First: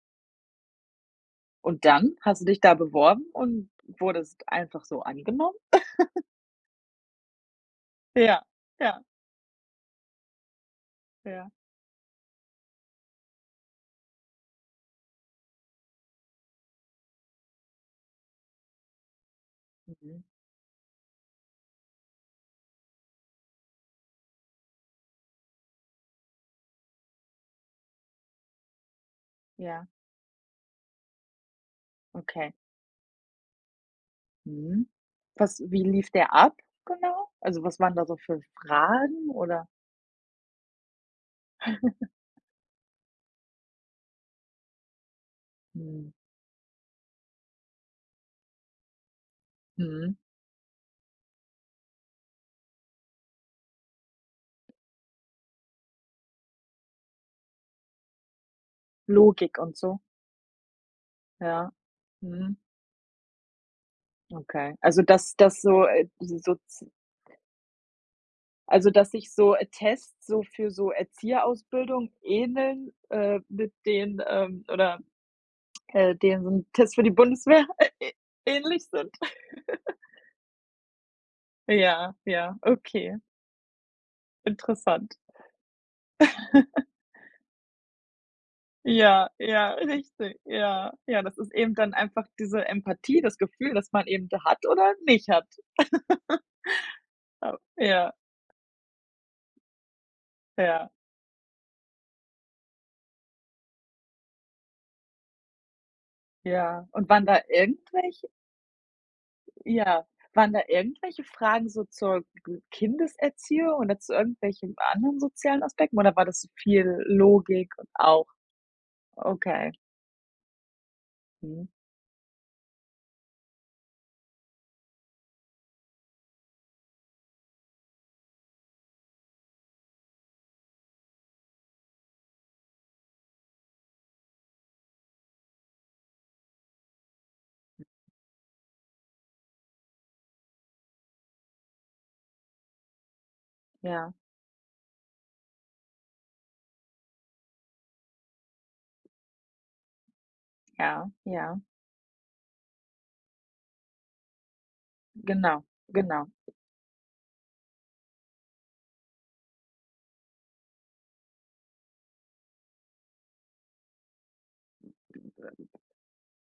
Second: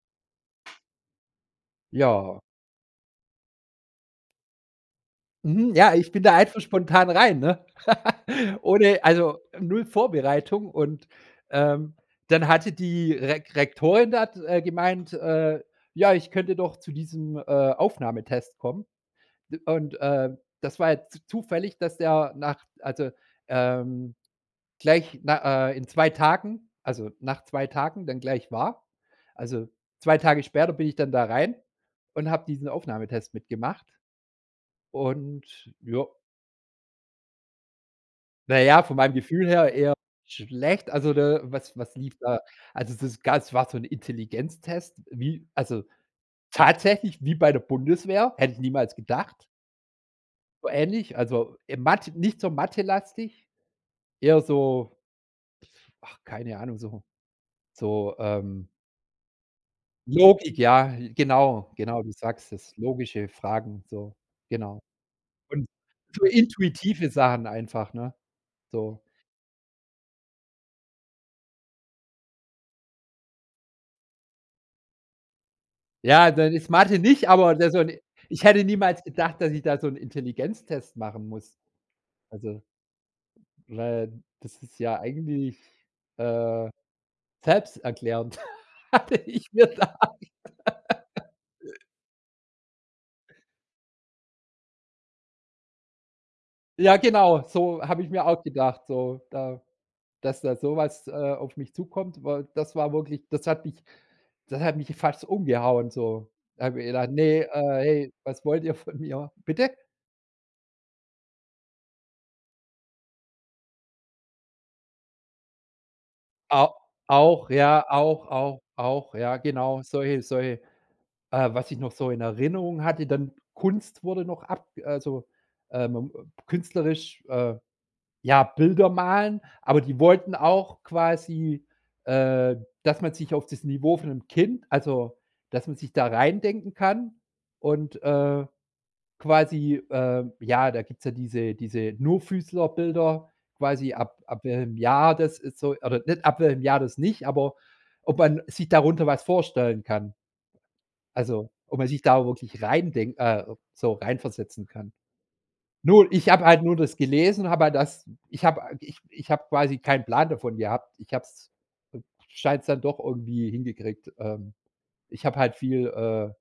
Und dann Ja. hast du dich da beworben und wurdest einfach so angenommen? Mhm, ja, ich bin da einfach spontan rein, ne, Ja, ja. ohne also 0 Vorbereitung und, Ja. ähm, dann hatte die Re Rektorin dort gemeint, äh, ja, ich könnte doch zu diesem, äh, Aufnahmetest kommen. Und, Mhm. äh, das war jetzt zufällig, dass der nach also, ähm, gleich na äh, in 2 Tagen also nach 2 Tagen dann gleich war. Also Ja. 2 Tage später bin ich dann da rein und habe Okay. diesen Aufnahmetest mitgemacht. Mhm, Und was wie ja lief der ab genau? Also, was waren da so für Na ja, von meinem Fragen, Gefühl oder her eher schlecht. Also, da was was lief da? Also es ist ganz war so 'n Intelligenztest, wie also Hm. tatsächlich wie bei der Bundeswehr, hätte ich niemals gedacht. Mhm. So ähnlich, also, äh, mat nicht so mathelastig, eher so ach, keine Ahnung so so, ähm Logik und so. Logik, ja, Ja, genau, genau, du sagst mhm. es logische Fragen, so Okay, genau. also, das das Und so äh, so diese so z intuitive Sachen einfach, ne? Also, So. dass sich so, äh, Tests, so für so Erzieherausbildung ähneln, äh, mit denen ähm, oder, äh, Ja, dann deren ist Tests Mathe für die nicht, aber Bundeswehr, der so 'n äh, ä ich hätte ähnlich niemals sind. gedacht, dass ich da so 'n Intelligenztest machen muss. Ja, ja, Also okay. weil das ist ja Interessant. eigentlich, äh, selbsterklärend, hatte Ja, ich mir ja, gedacht. richtig. Ja, ja, das ist eben dann einfach diese Empathie, das Gefühl, das man eben da hat oder nicht hat. Ja, genau Oh, so habe ich ja. mir auch gedacht, so da dass da so Ja. was, äh, auf mich zukommt, weil das war wirklich das hat mich das hat mich fast umgehauen so. Habe ich Ja mir und gedacht: waren da „Ne, äh, ey, irgendwelche was wollt ihr von mir?” Bitte? Ja. Waren da irgendwelche Fragen so zur Kindeserziehung oder zu irgendwelchen anderen sozialen Aspekten oder war das A viel auch, Logik ja, und auch auch auch auch, ja, Okay. genau. Solche solche äh, Mhm. was ich noch so in Erinnerung hatte, dann Kunst wurde noch ab also, ähm, ähm, künstlerisch äh, ja, Bilder malen, aber die wollten auch quasi, äh, dass man sich auf das Niveau von 'nem Kind also, dass man sich da reindenken kann und, äh, quasi, äh, ja, da gibt's ja diese diese Nur-Füßler-Bilder quasi Ja. ab ab welchem Jahr das ist so oder nicht ab welchem Jahr das nicht, aber ob man sich darunter was vorstellen kann. Ja, Also ja. ob man sich da wirklich reindenk äh, so reinversetzen kann. Genau, Nur ich genau. habe halt nur das gelesen, habe halt das ich habe ich ich habe quasi keinen Plan davon gehabt. Ich habe es scheine es dann doch irgendwie hingekriegt ähm, ich habe halt [unintelligible] viel, äh